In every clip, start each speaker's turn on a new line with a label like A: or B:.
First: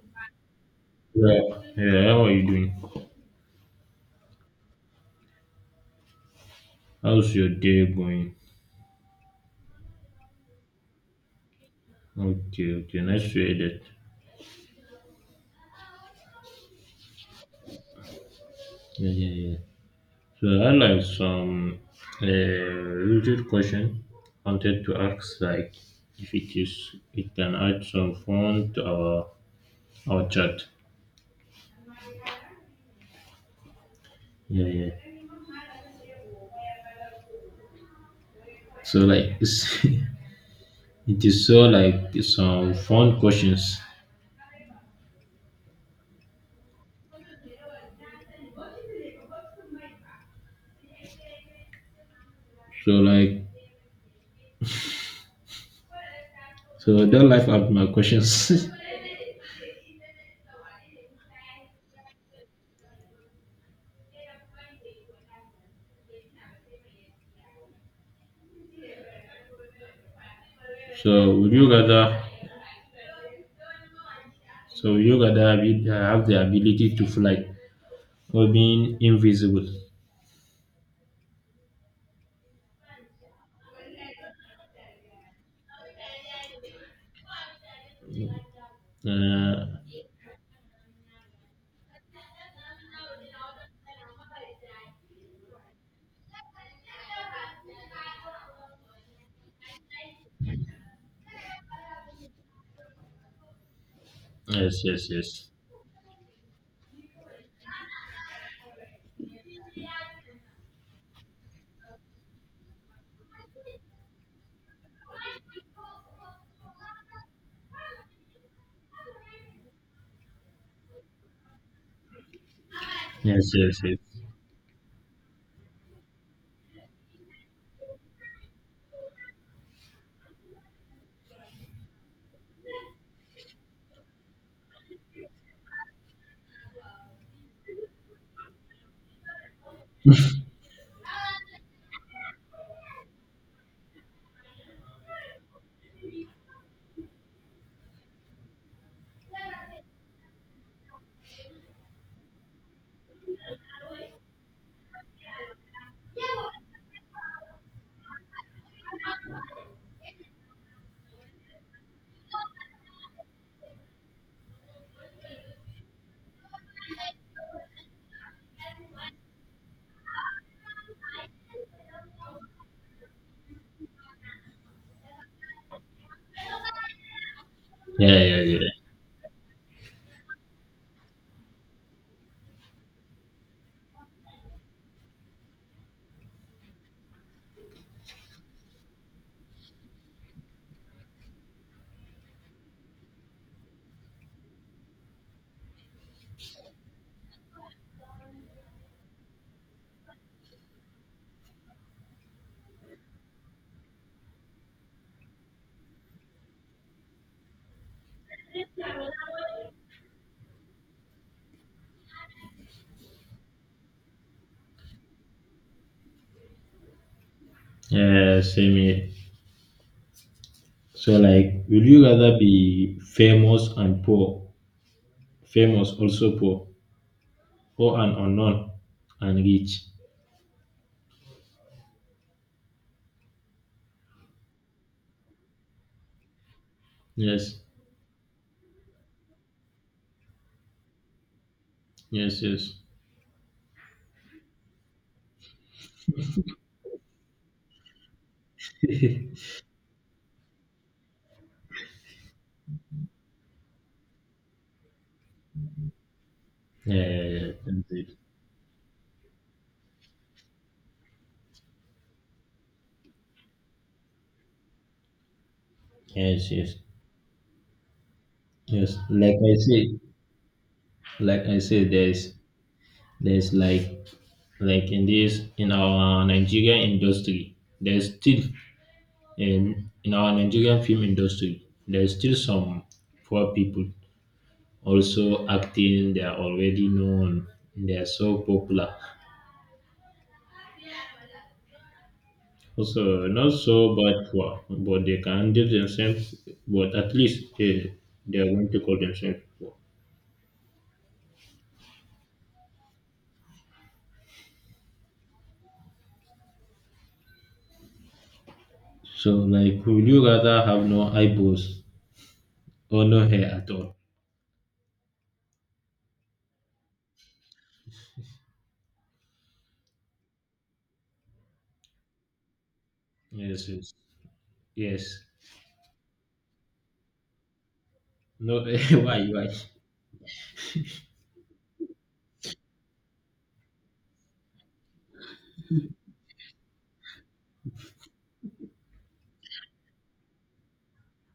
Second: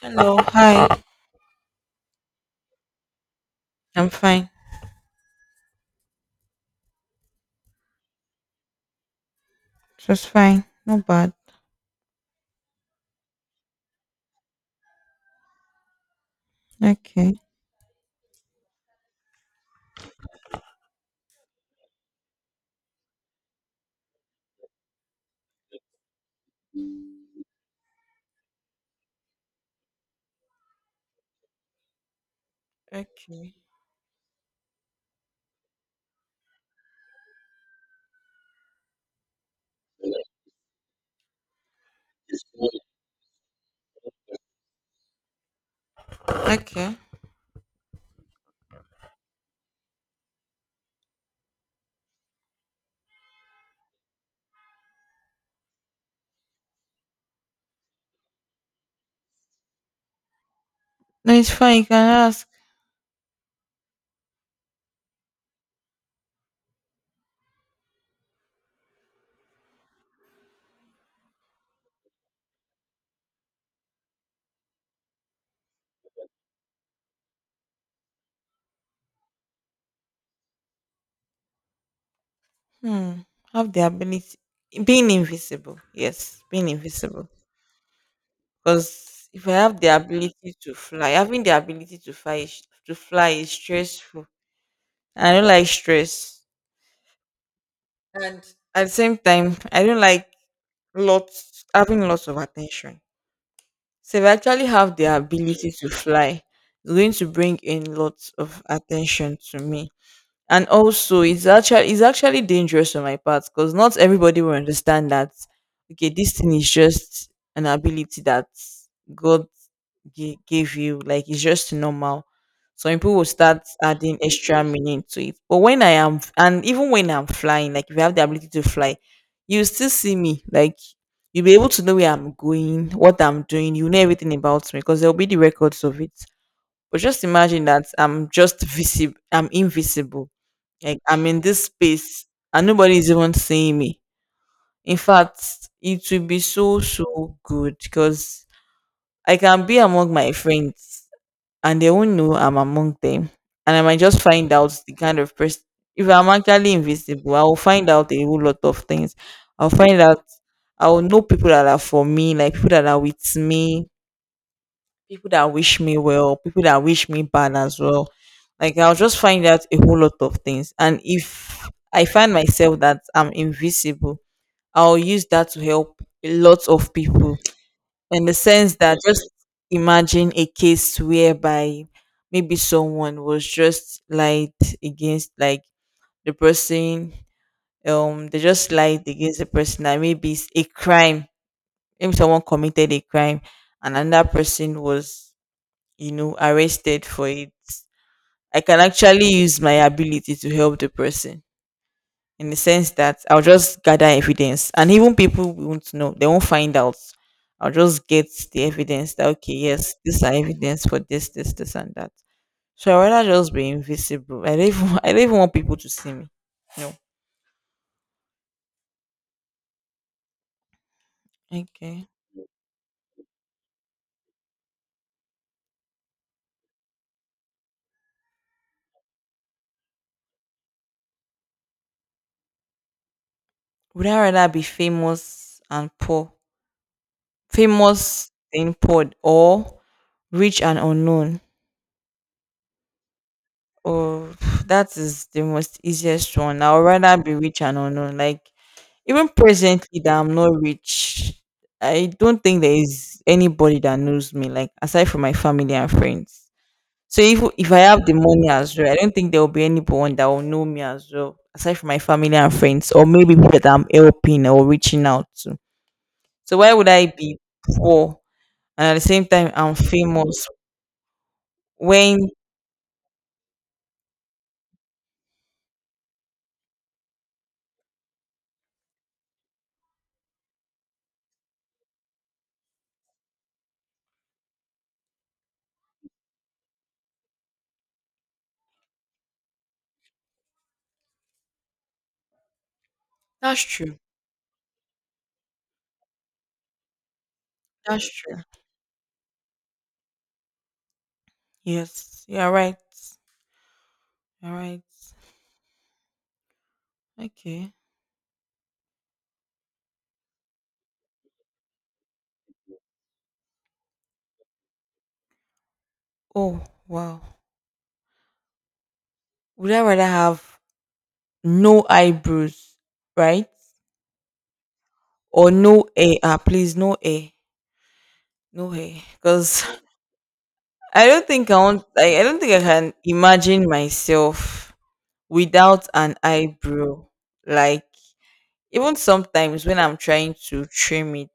A: Hello, hi.
B: Yeah. Yeah, how are you doing?
A: I'm fine.
B: How's your day going?
A: Just fine. Not bad.
B: Okay, okay, nice to hear that.
A: Okay.
B: Yeah, yeah, yeah. So I like some related question, wanted to ask like if it is it can add some fun to our chat.
A: Okay.
B: Yeah, yeah. So like it is, so like, some fun questions.
A: Okay.
B: So like, so don't laugh at my questions.
A: No, it's fine. You can ask.
B: So would you rather? So would you rather have, have the ability to fly or being invisible?
A: Hmm. Have the ability being invisible. Yes, being invisible. Because if I
B: Uh,
A: have the ability to fly, having the ability to fly to fly is stressful. I don't like stress. And at the same time, I don't like lots having lots of attention. So if I actually
B: yes,
A: have the
B: yes, yes,
A: ability to fly, it's going to bring in lots of attention to me, and also it's actually dangerous on my part, because not everybody will understand that okay, this thing is just an ability that God gave you, like it's just normal. So people will
B: yes,
A: start
B: yes, yes.
A: adding extra meaning to it. But when I am and even when I'm flying, like if you have the ability to fly, you still see me. Like you'll be able to know where I'm going, what I'm doing, you know everything about me, because there'll be the records of it. But just imagine that I'm invisible. Like I'm in this space and nobody is even seeing me. In fact, it will be so so good, because I can be among my friends and they won't know I'm among them. And I might just find out the kind of person if I'm actually invisible, I will find out a whole lot of things. I'll find out I will know people that are for me, like people that are with me, people that wish me well, people that wish me bad as well. Like I'll just find out a whole lot of things. And if I find myself that I'm invisible, I'll use that to help a lot of people.
B: Yeah,
A: In the
B: yeah, yeah.
A: sense that just imagine a case whereby maybe someone was just lied against, like the person they just lied against the person, that maybe it's a crime. Maybe someone committed a crime and another person was, you know, arrested for it. I can actually use my ability to help the person, in the sense that I'll just gather evidence and even people won't know, they won't find out. I'll just get the evidence that okay, yes, these are evidence for this, this, this and that. So I rather just be invisible. I don't even I don't even want people to see me. No.
B: Yeah, same here. So like, will you
A: Okay.
B: rather be famous and poor, famous also poor, or an unknown and rich?
A: Would I rather be famous and poor?
B: Yes,
A: Famous and poor, or rich and unknown?
B: yes, yes.
A: Oh, that is the most easiest one. I would rather be rich and unknown. Like even presently that I'm not rich, I don't think there is anybody that knows me, like aside from my family and friends.
B: Yeah,
A: So
B: yeah,
A: if
B: yeah,
A: if I
B: that's
A: have
B: it.
A: the money as well, I don't think there will be anyone that will know me as well, aside from my family and friends, or maybe people that I'm helping or reaching out to.
B: Yes,
A: So why
B: yes,
A: would I be poor and at
B: yes.
A: the same time I'm famous
B: Like I said, there's
A: when.
B: there's like in this, in our Nigerian industry, there's still in our Nigerian film industry, there's still some poor people, also acting, they are already known, they are so popular, also not
A: That's
B: so
A: true.
B: bad for, but they can handle themselves. But at least
A: That's true.
B: they are going to call themselves poor.
A: Yes, you're right. All right. Okay.
B: So like, would you rather have no eyebrows or no hair at all?
A: Oh, wow. Would I rather have no eyebrows, right?
B: Yes, yes, yes.
A: Or no hair? Ah, please, no hair.
B: No.
A: No hair.
B: Why?
A: Because I don't think I can imagine myself without an eyebrow. Like, even sometimes when I'm trying to trim it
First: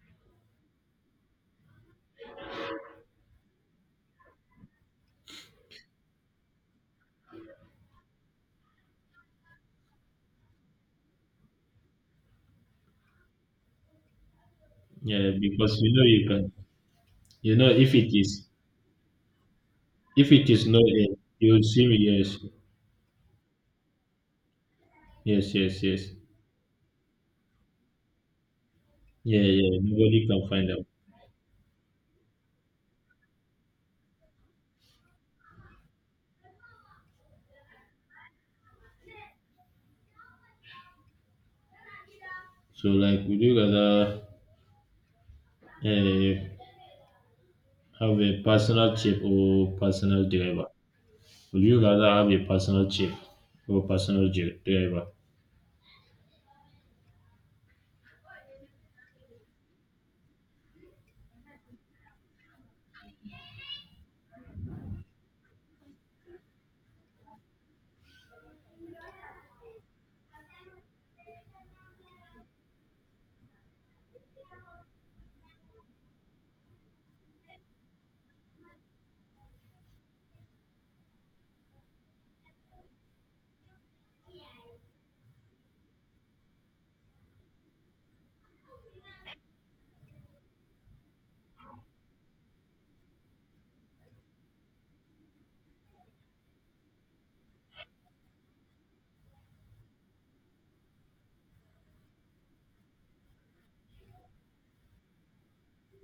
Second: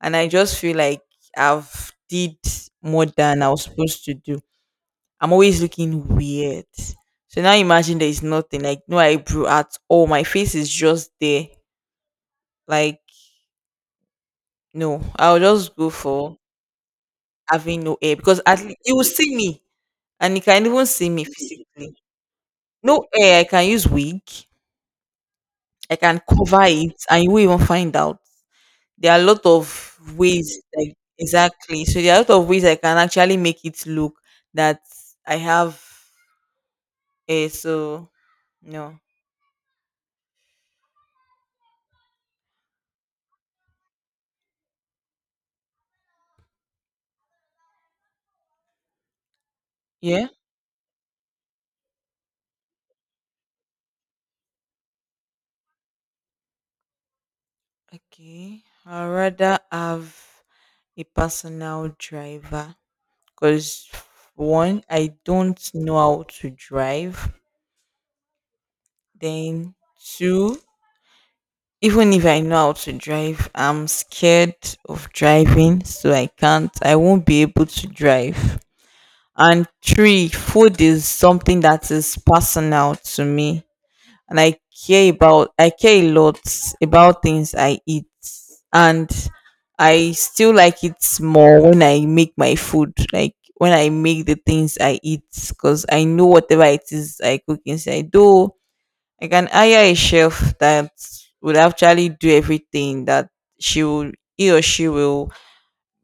A: and I just feel like I've did more than I was supposed to do, I'm always looking weird. So now imagine there is nothing, like no eyebrow at all. My face is just there. Like, no,
B: Yeah,
A: I'll just
B: because
A: go
B: you know you
A: for
B: can, you know
A: having
B: if
A: no
B: it
A: hair, because
B: is,
A: at least you will see me
B: if
A: and you
B: it
A: can
B: is no
A: even
B: hair,
A: see me
B: you will see
A: physically.
B: me. Yes,
A: No hair, I can use wig,
B: yes, yes,
A: I
B: yes.
A: can cover it, and you will not even find out. There are a
B: Yeah,
A: lot of
B: yeah, nobody can
A: ways,
B: find out.
A: like exactly. So there are a lot of ways I can actually make it look that I have a so no.
B: So, like, would you rather uh, have a personal chef or
A: Yeah.
B: personal driver? Would you rather have a personal chef or personal driver?
A: Okay, I'd rather have a personal driver, because one, I don't know how to drive. Then two, even if I know how to drive, I'm scared of driving, so I can't. I won't be able to drive. And three, food is something that is personal to me. And I care a lot about things I eat. And I still like it more when I make my food, like when I make the things I eat, because I know whatever it is I cook inside though. I can hire a chef that would actually do everything that she will he or she will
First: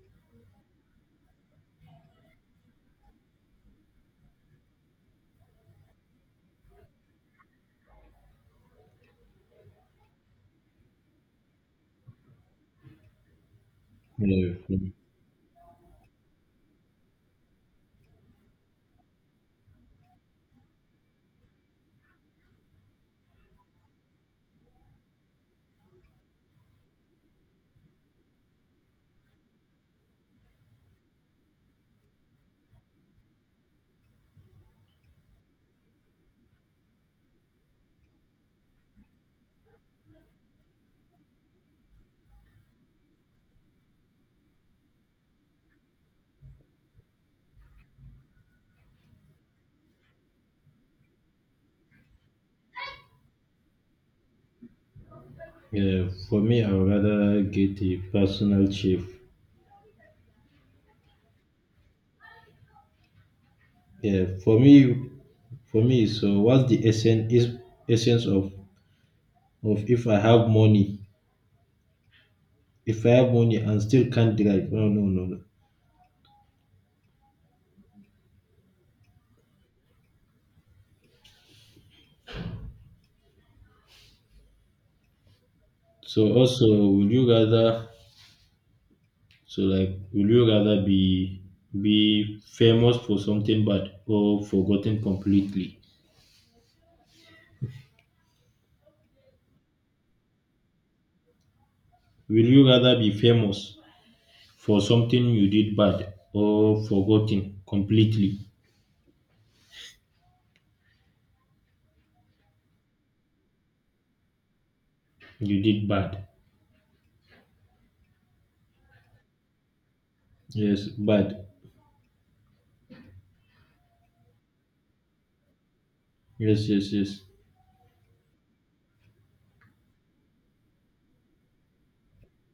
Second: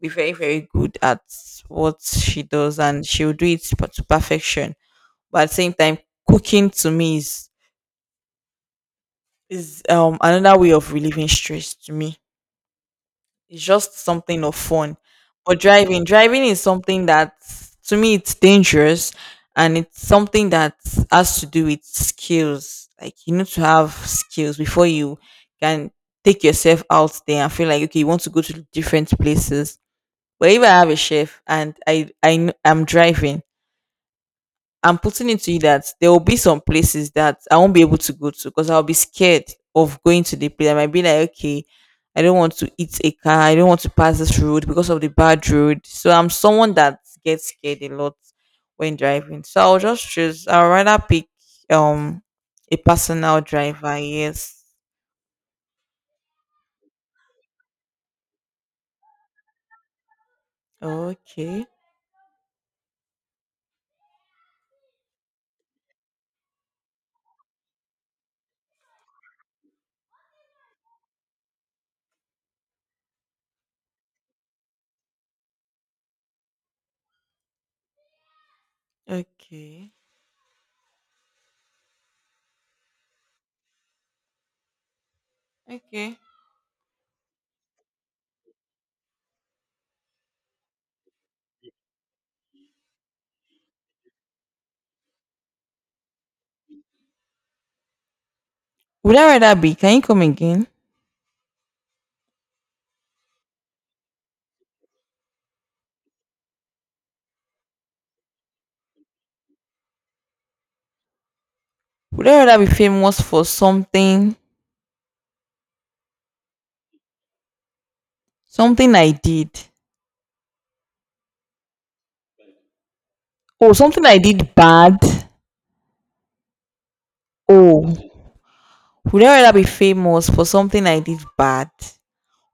A: be very very good at what she does, and she will do it to perfection. But at the same time, cooking to me is is another way of relieving stress to me. It's just something
B: Yeah,
A: of
B: for,
A: fun. But driving is something that to me it's dangerous, and it's something that has to do with skills. Like you need to have skills before you can take yourself out there and feel like okay, you want to go to different places. But if I have a chef and I am driving, I'm putting it to you that there will be some places that I won't be able to go to, because I'll be scared of going to the place. I might be like, okay, I don't want to eat a car. I don't want to pass this road because of the bad road. So I'm someone that gets scared a lot when driving. So I'll just choose. I'll rather pick um a personal driver. Yes.
B: yeah, for me, I would rather get a personal chef.
A: Okay.
B: Yeah, for me, for me. So, what's the essence of, if I have money, if I have money and still can't drive? No, no, no, no.
A: Okay. Okay.
B: So, also, would you rather, so like will you rather be famous for something bad or forgotten completely?
A: Would I rather be? Can you come again?
B: Will you rather be famous for something you did bad or forgotten completely?
A: Would I rather be famous for
B: You did bad.
A: something I did.
B: Yes, bad.
A: Oh, something I did bad.
B: Yes, yes, yes.
A: Oh, would I rather be famous for something I did bad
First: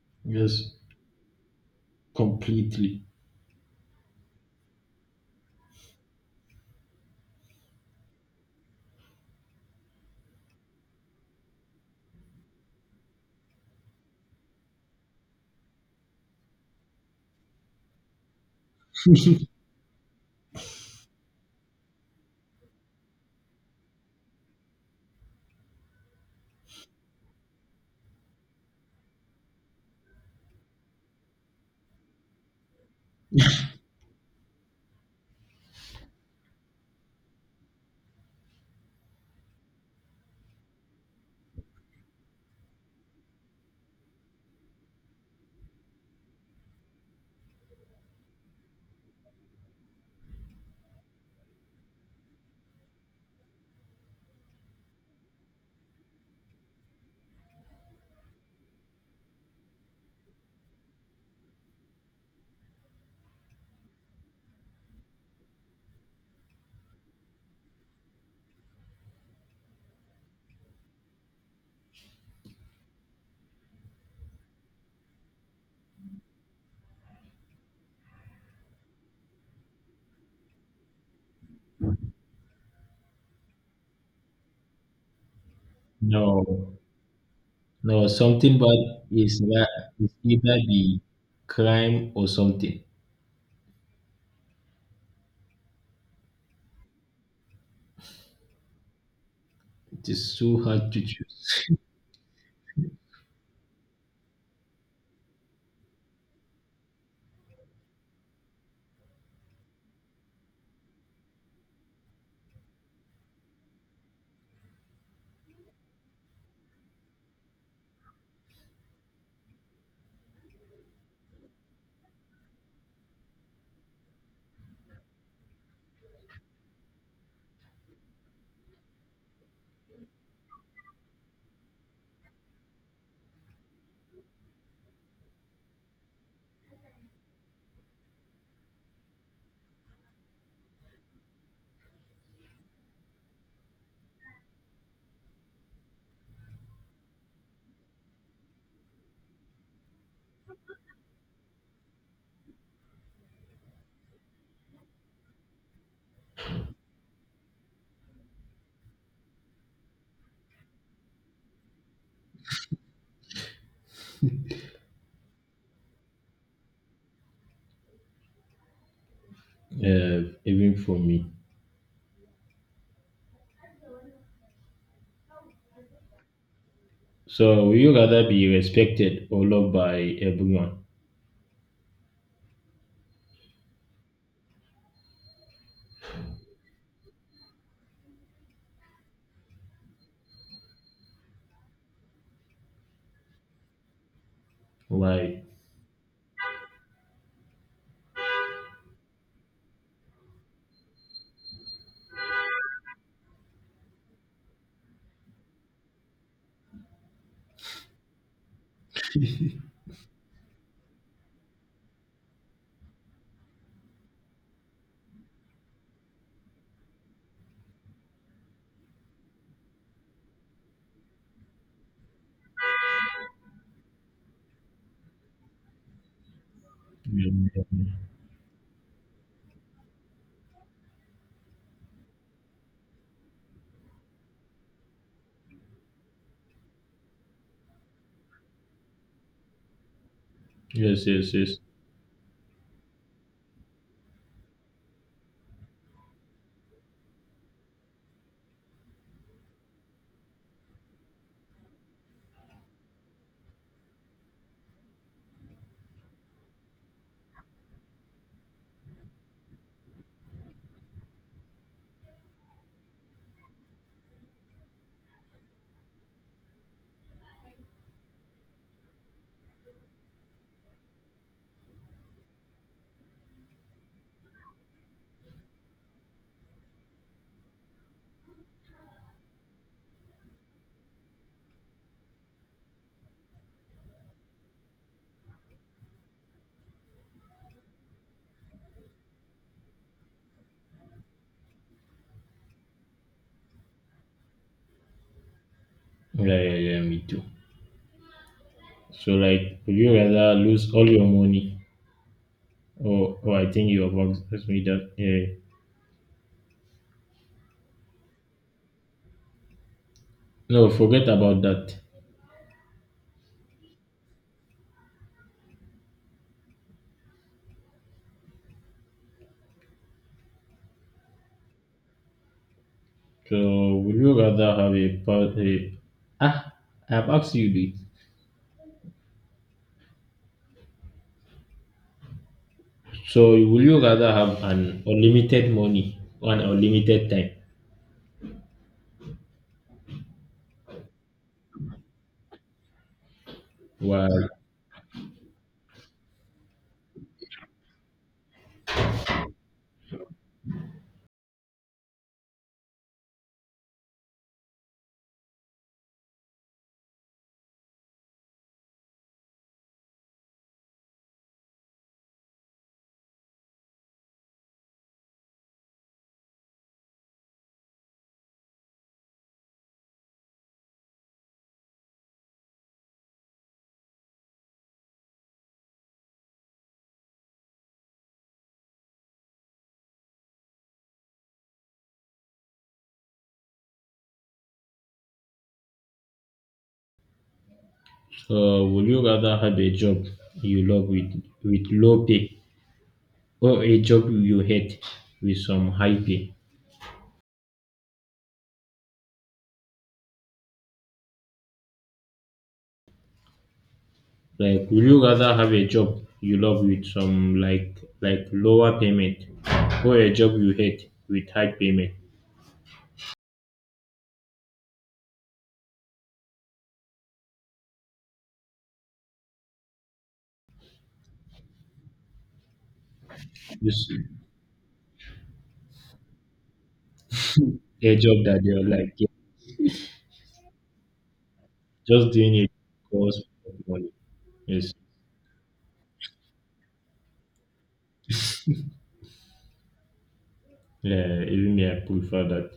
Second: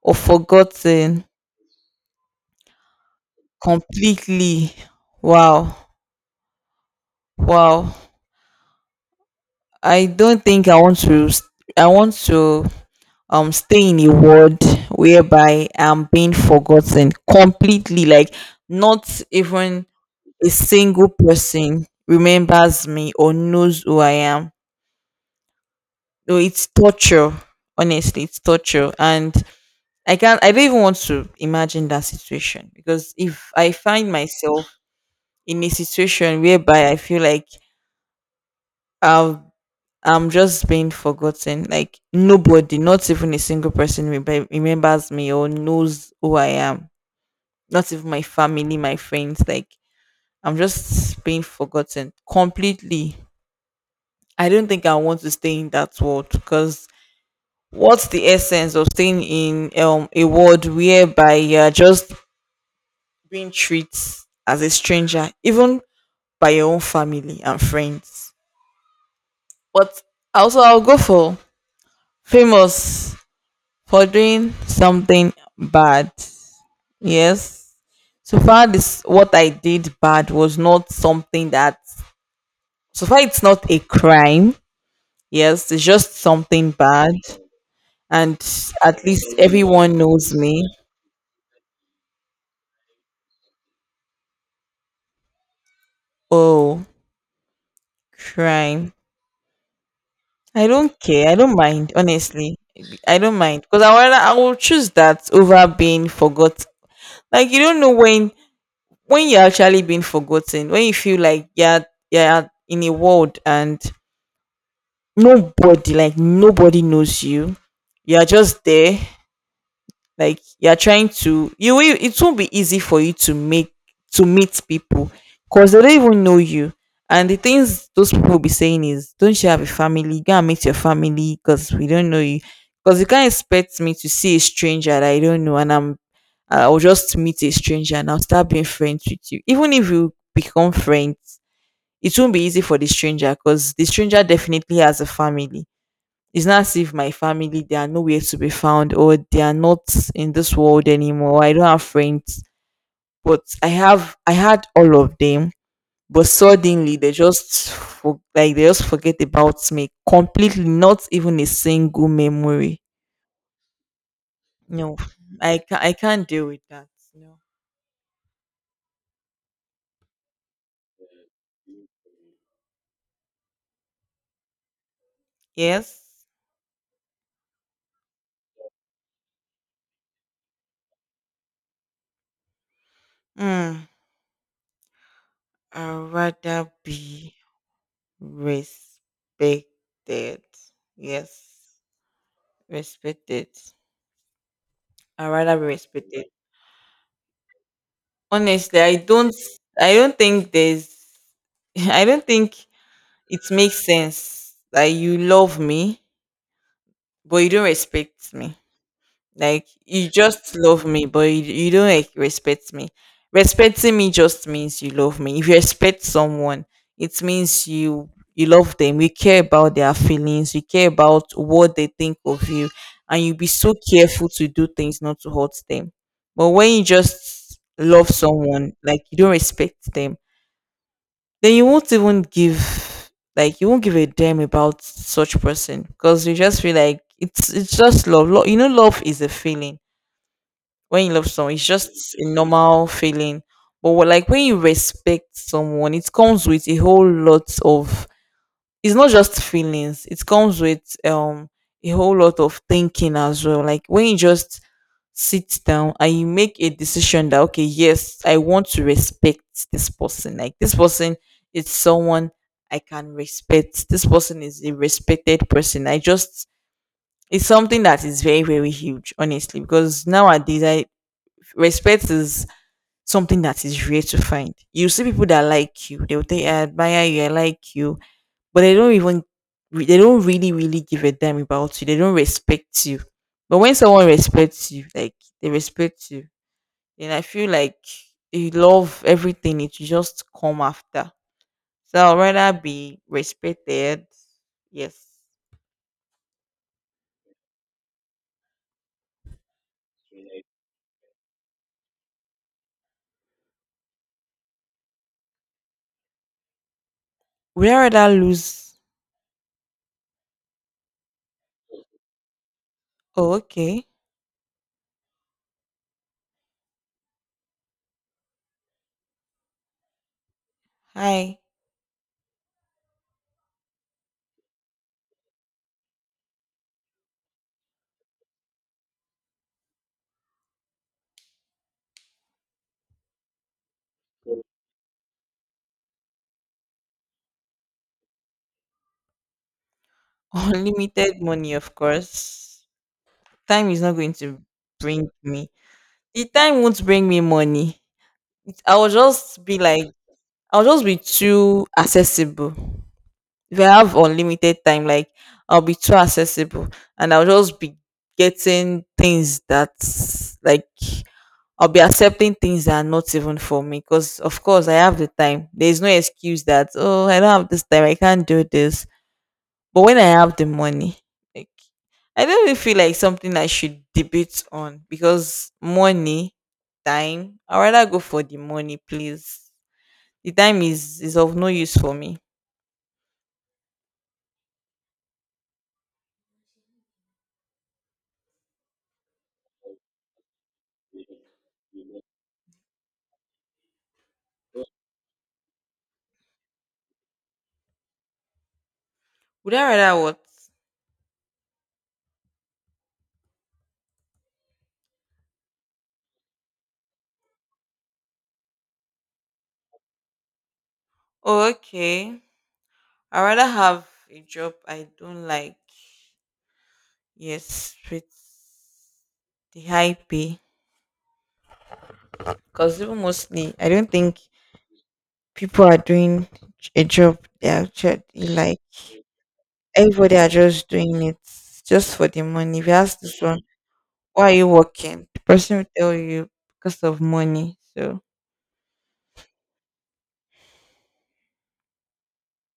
A: or
B: Yes,
A: forgotten
B: completely.
A: completely? Wow, wow. I don't think I want to. I want to stay in a world whereby I'm being forgotten completely. Like not even a single person remembers me or knows who I am. No, it's torture. Honestly, it's torture and I can't. I don't even want to imagine that situation, because if I find myself in a situation whereby I feel like I've I'm just being forgotten, like nobody, not even a single person remembers me or knows who I am. Not even my family, my friends. Like I'm just being forgotten completely. I don't think I want to stay in that world, because what's the essence of staying in a world whereby you're just being treated as a stranger, even by your own family and friends. But also, I'll go for famous for doing something bad. Yes. So far, this what I did bad was not something that. So far, it's not a crime. Yes, it's just something
B: No.
A: bad,
B: No,
A: and
B: something bad
A: at least
B: is,
A: everyone
B: is
A: knows
B: either
A: me.
B: the crime or something.
A: Oh, crime.
B: It is so
A: I
B: hard
A: don't
B: to
A: care. I don't
B: choose.
A: mind, honestly. I don't mind, because I will choose that over being forgotten. Like you don't know when you're actually being forgotten. When you feel like you're in a world and nobody, like nobody knows you. You're just there like you're trying to you will it won't be easy for you to meet people because they don't even know you. And the things those people will be saying is don't you have a family, go and meet your family, because we don't know you. Because you can't expect me to see a stranger that I don't know, and I'll just meet a stranger and I'll start being friends with you. Even if you become friends, it won't be easy for the stranger, because the stranger definitely has a family. It's not as if my family they are nowhere to be found, or they are not in this world anymore. I don't have friends, but I had all of them. But suddenly they just like they just forget about me completely. Not even a single memory. No, I can't deal with that. No.
B: Even for me.
A: Yes.
B: So will you rather be respected or loved by everyone?
A: Mm, I'd rather be respected. Yes, respected. I'd
B: Why?
A: rather be respected. Honestly, I don't think there's I don't think it makes sense that you love me but you don't respect me. Like you just love me, but you don't, like, respect me. Respecting me just means you love me. If you respect someone, it means you love them. You care about their feelings. You care about what they think of you, and you be so careful to do things not to hurt them. But when you just
B: Yes,
A: love someone, like you don't respect them, then you won't even give like you won't give a damn about such person, because you just feel like it's just love. Love, you know love is a feeling.
B: yes,
A: When you love someone,
B: yes.
A: it's just a normal feeling. But like when you respect someone, it comes with a whole lot of. It's not just feelings. It comes with a whole lot of thinking as well. Like when you just sit down and you make a decision that okay, yes, I want to respect this person. Like this person is someone I can respect. This person is a respected person. I just it's something that is very very huge, honestly, because nowadays I respect is something that is rare to find. You see people that like you, they'll say I admire you, I like you, but they don't even they don't really really give a damn about you, they don't respect you. But when someone respects you, like they respect you, then I feel like you love everything, it will just come after. So I'd rather be respected. Yes.
B: Yeah, yeah, yeah, me too. So like, would you rather lose all your money, or, I think you have asked me that, yeah.
A: Would I rather lose.
B: No, forget about that.
A: Oh, okay. Hi.
B: So would you rather have a part a ah, I have asked you this. So would you rather have an unlimited money or an unlimited time?
A: Unlimited money, of course. Time is not
B: Why?
A: going to bring me the time won't bring me money. I will just be like I'll just be too accessible. If I have unlimited time, like I'll be too accessible, and I'll just be getting things that like I'll be accepting things that are not even for me, because of course I have the time. There's no excuse that oh I don't have this time, I can't do this. But when I have the money, like I don't really feel like something I should debate on, because money, time, I'd rather go for the money, please. The time is of no use for me.
B: So would you rather have a job you love with low pay, or a job you hate with some high pay?
A: Would I rather what?
B: Like, would you rather have a job you love with some like lower payment, or a job you hate with
A: Oh,
B: high payment?
A: okay. I rather have a job I don't like. Yes, with the high pay. Because even mostly, I don't
B: Just
A: think people are doing a job they
B: a
A: actually
B: job that
A: like.
B: you're like, yeah,
A: Everybody are just doing it just for
B: just
A: the
B: doing it
A: money. If you ask this
B: because
A: one,
B: of money.
A: why are you
B: Yes.
A: working? The person will tell you because of money. So,
B: Yeah, even me, I prefer that.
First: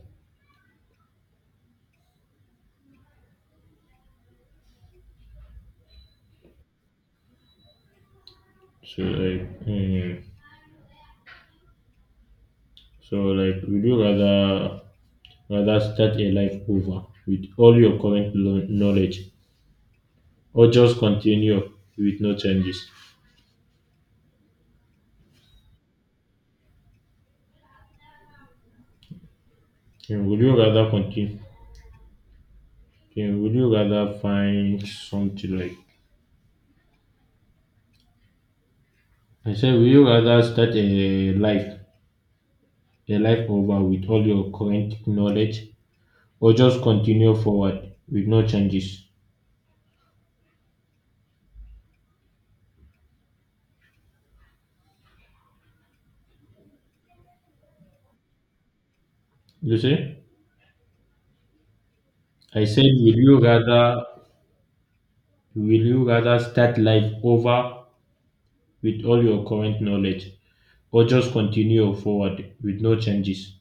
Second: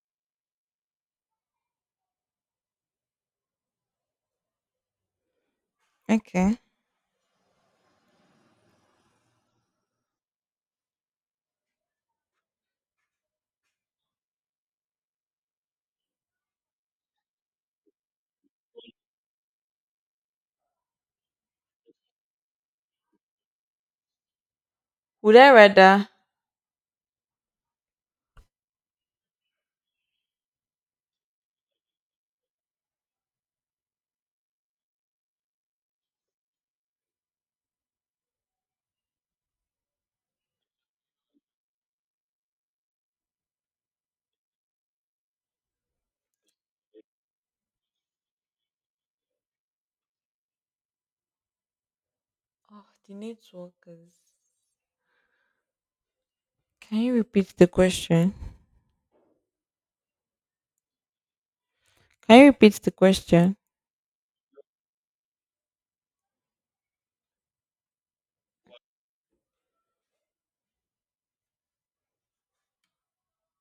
A: okay.
B: So like, mm, so like, would you rather start a life over with all your current knowledge, or just continue with no changes?
A: Would I rather?
B: And would you rather continue? And would you rather find something like? I said, would you rather start a life over with all your current knowledge, or just continue forward with no changes?
A: Oh, the networkers. Can you repeat the question?
B: You see?
A: Can you
B: I
A: repeat
B: said,
A: the question?
B: will you rather start life over with all your current knowledge, or just continue forward with no changes?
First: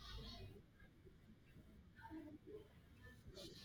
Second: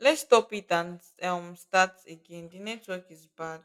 A: Let's stop it and start again, the network is bad.